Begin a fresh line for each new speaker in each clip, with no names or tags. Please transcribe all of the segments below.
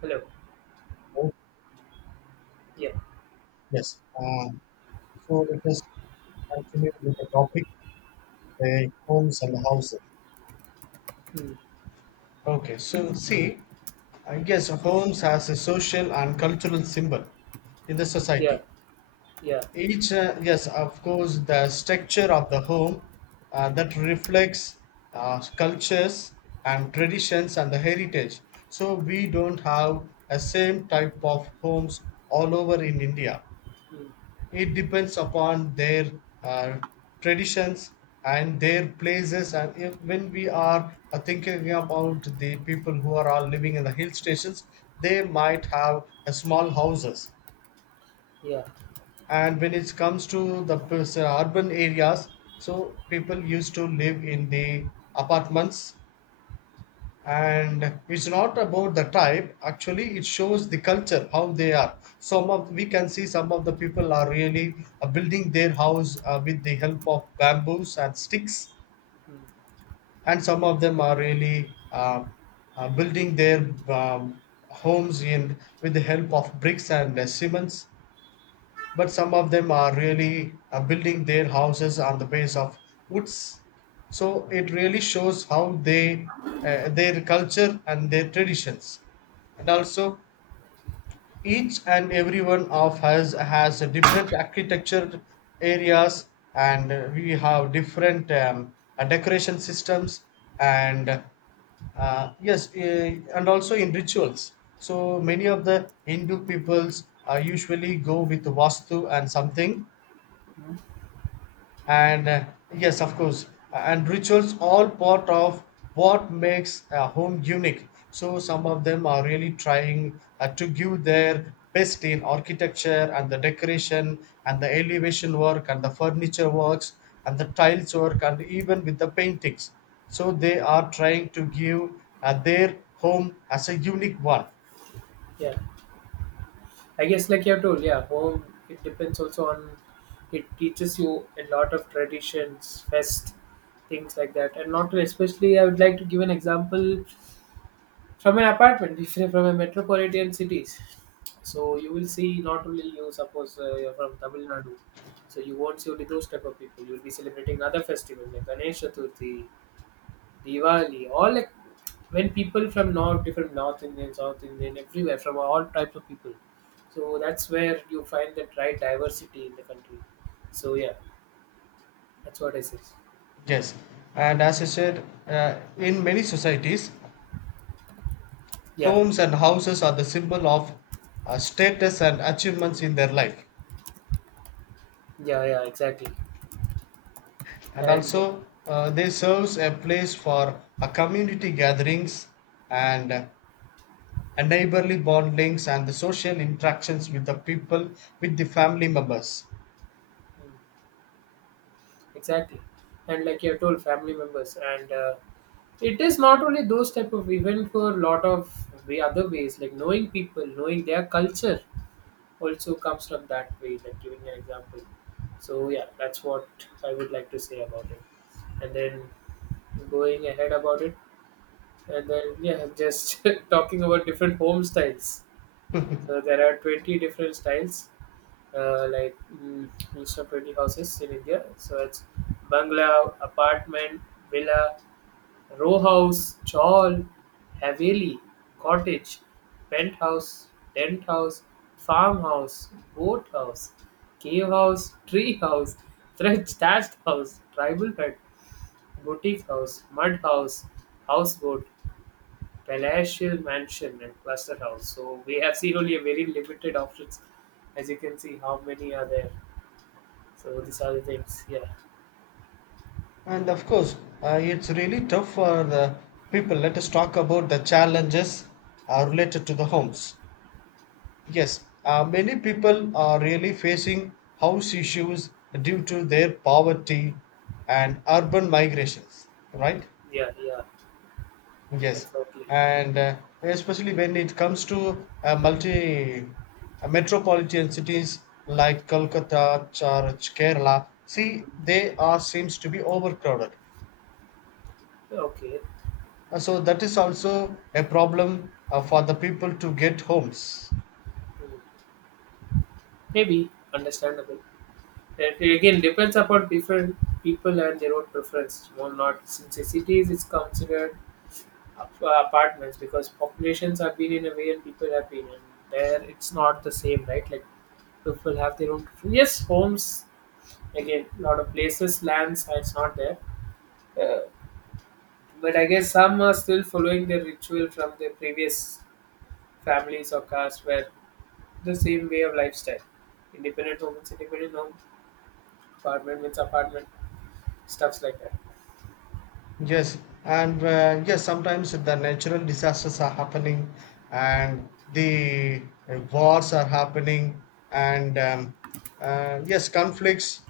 Hello.
Oh,
Yeah.
yes. So let us continue with the topic, the homes and houses.
Hmm.
Okay, so see, I guess homes has a social and cultural symbol in the
Yeah.
society.
Yeah.
Each, yes, of course, the structure of the home that reflects cultures and traditions and the heritage. So we don't have a same type of homes all over in India.
Hmm.
It depends upon their uh, traditions and their places. And if, when we are thinking about the people who are all living in the hill stations, they might have small houses.
Yeah.
And when it comes to the urban areas, so people used to live in the apartments. And it's not about the type, actually it shows the culture how they are. Some of We can see some of the people are really building their house with the help of bamboos and sticks,
Hmm.
and some of them are really building their um, homes in with the help of bricks and cements, but some of them are really building their houses on the base of woods. So it really shows how they, their culture and their traditions. And also, each and every one of us has a different architecture areas, and we have different decoration systems, and uh, yes, uh, and also in rituals. So many of the Hindu peoples usually go with Vastu and something,
Hmm?
and yes, of course, and rituals all part of what makes a home unique. So some of them are really trying to give their best in architecture and the decoration and the elevation work and the furniture works and the tiles work and even with the paintings. So they are trying to give their home as a unique one.
Yeah. I guess like you have told, yeah, home it depends also on it teaches you a lot of traditions, fest, things like that. And not to especially I would like to give an example from an apartment, if you're from a metropolitan cities. So you will see not only you suppose you're from Tamil Nadu. So you won't see only those type of people. You'll be celebrating other festivals like Ganesh Chaturthi, Diwali, all like when people from north, different North Indian, South Indian, everywhere from all types of people. So that's where you find that right diversity in the country. So yeah, that's what I say.
Yes, and as I said, in many societies,
Yeah,
homes and houses are the symbol of status and achievements in their life.
yeah, yeah, exactly.
And
And
also, they serves a place for a community gatherings and a neighborly bondings and the social interactions with the people, with the family members.
mm, exactly, and like you have told, family members, and it is not only those type of event for a lot of way other ways, like knowing people, knowing their culture also comes from that way, like giving an example. So yeah, that's what I would like to say about it. And then going ahead about it, and then yeah, just talking about different home styles. So there are 20 different styles, like most of 20 houses in India. So it's bungalow, apartment, villa, row house, chawl, haveli, cottage, penthouse, tent house, farmhouse, boat house, cave house, tree house, thatched house, tribal hut, boutique house, mud house, houseboat, palatial mansion, and cluster house. So we have seen only a very limited options. As you can see, how many are there? So these are the things. Yeah,
And of course, it's really tough for the people. Let us talk about the challenges related to the homes. Yes, many people are really facing house issues due to their poverty and urban migrations, right?
yeah, yeah,
Yes,
exactly.
and especially when it comes to multi metropolitan cities like Kolkata, Kerala, see, they are seems to be overcrowded.
Okay.
So that is also a problem for the people to get homes.
Mm. Maybe understandable. It again depends upon different people and their own preference. Well, not since the cities it's considered apartments because populations have been in a way and people have been in there. It's not the same, right? Like people have their own preference. Yes, homes again, a lot of places, lands. It's not there, uh, but I guess some are still following their ritual from their previous families or caste, where the same way of lifestyle. Independent home, it's independent home. Apartment means apartment. Stuffs like that.
Yes, and yes, sometimes the natural disasters are happening, and the wars are happening, and yes, conflicts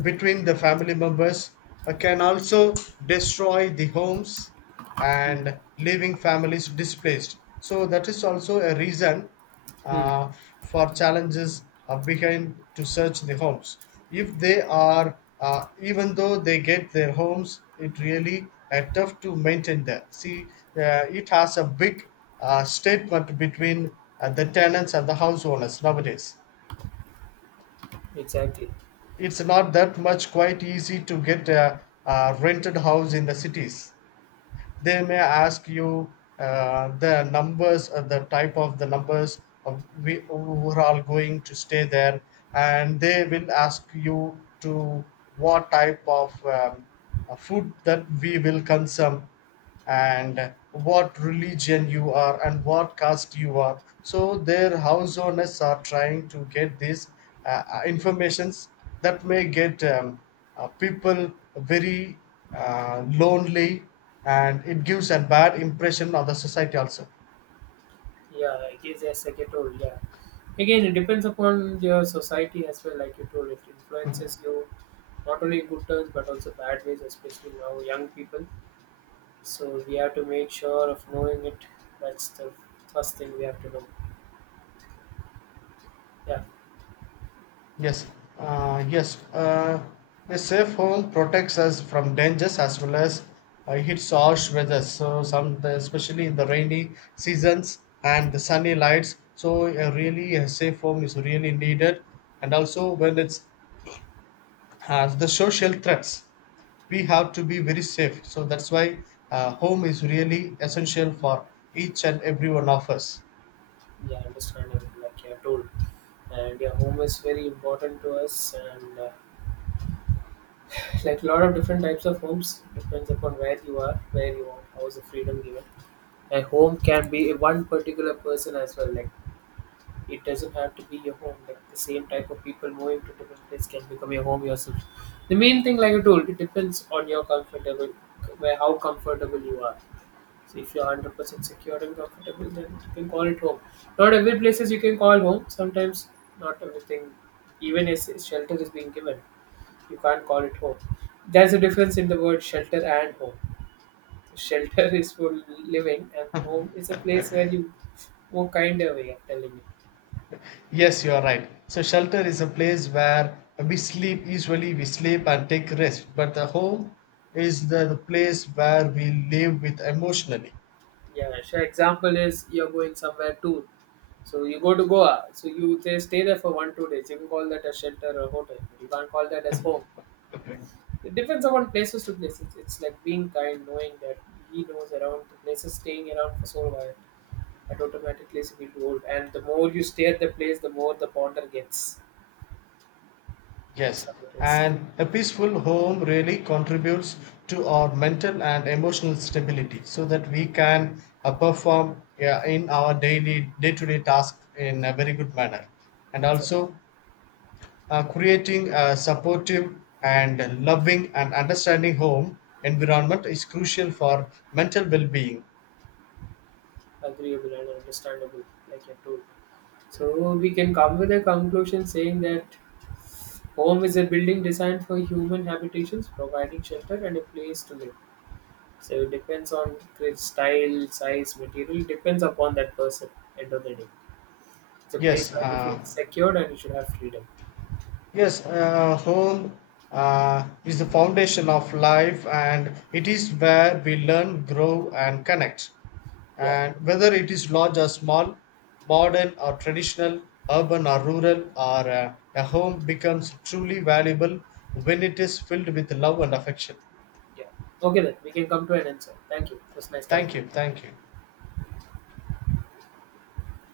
between the family members can also destroy the homes
Hmm.
and leaving families displaced. So that is also a reason
Hmm.
uh, for challenges behind to search the homes. If they are, even though they get their homes, it really tough to maintain that. See, it has a big statement between the tenants and the house owners nowadays.
Exactly.
It's not that much quite easy to get a rented house in the cities. They may ask you the numbers, the type of the numbers of we who are all going to stay there, and they will ask you to what type of food that we will consume, and what religion you are and what caste you are. So their house owners are trying to get these informations that may get people very lonely, and it gives a bad impression of the society also.
Yeah, I guess yes, like you told. Yeah. Again, it depends upon your society as well. Like you told, it influences you not only in good terms but also bad ways, especially now young people. So we have to make sure of knowing it. That's the first thing we have to know. Yeah.
yes uh, yes uh, a safe home protects us from dangers as well as hits harsh weather. So some, especially in the rainy seasons and the sunny lights, so a really a safe home is really needed. And also when it's the social threats, we
Mm.
have to be very safe. So that's why home is really essential for each and every one of us.
Yeah, understandable. Like you have told, and your home is very important to us. And like a lot of different types of homes depends upon where you are, how is the freedom given a home can be one particular person as well like it doesn't have to be your home. Like the same type of people moving to different place can become your home yourself. The main thing, like I told, it depends on your comfortable, where how comfortable you are. So if you're 100% secure and comfortable, then you can call it home. Not every places you can call home. Sometimes not everything, even if shelter is being given, you can't call it home. There's a difference in the word shelter and home. Shelter is for living, and home is a place where you more of way I'm telling you.
Yes, you are right. So shelter is a place where we sleep. Usually we sleep and take rest, but the home is the place where we live with emotionally.
Yeah, so example is you're going somewhere tour. So you go to Goa. So you say stay there for one, 2 days. You can call that a shelter or hotel. You can't call that as home.
Okay.
It depends upon places to places. It's like being kind, knowing that he knows around the places staying around for so while that automatically is will old. And the more you stay at the place, the more the ponder gets.
Yes,
That's how it is.
and a peaceful home really contributes to our mental and emotional stability, so that we can perform, yeah, in our daily day to day task in a very good manner. And
It's
also, creating a supportive and loving and understanding home environment is crucial for mental well-being.
agreeable and understandable, like you told. So we can come with a conclusion saying that home is a building designed for human habitations, providing shelter and a place to live. So it depends on the style, size, material, depends upon that person. End of the day, it's a place
yes
where you
uh,
feel secured and you should have freedom.
yes Home is the foundation of life, and it is where we learn, grow and connect.
Yeah,
And whether it is large or small, modern or traditional, urban or rural, or a home becomes truly valuable when it is filled with love and affection.
yeah. Okay, then we can come to an answer. Thank you. It was nice
Thank
connecting.
you, thank you.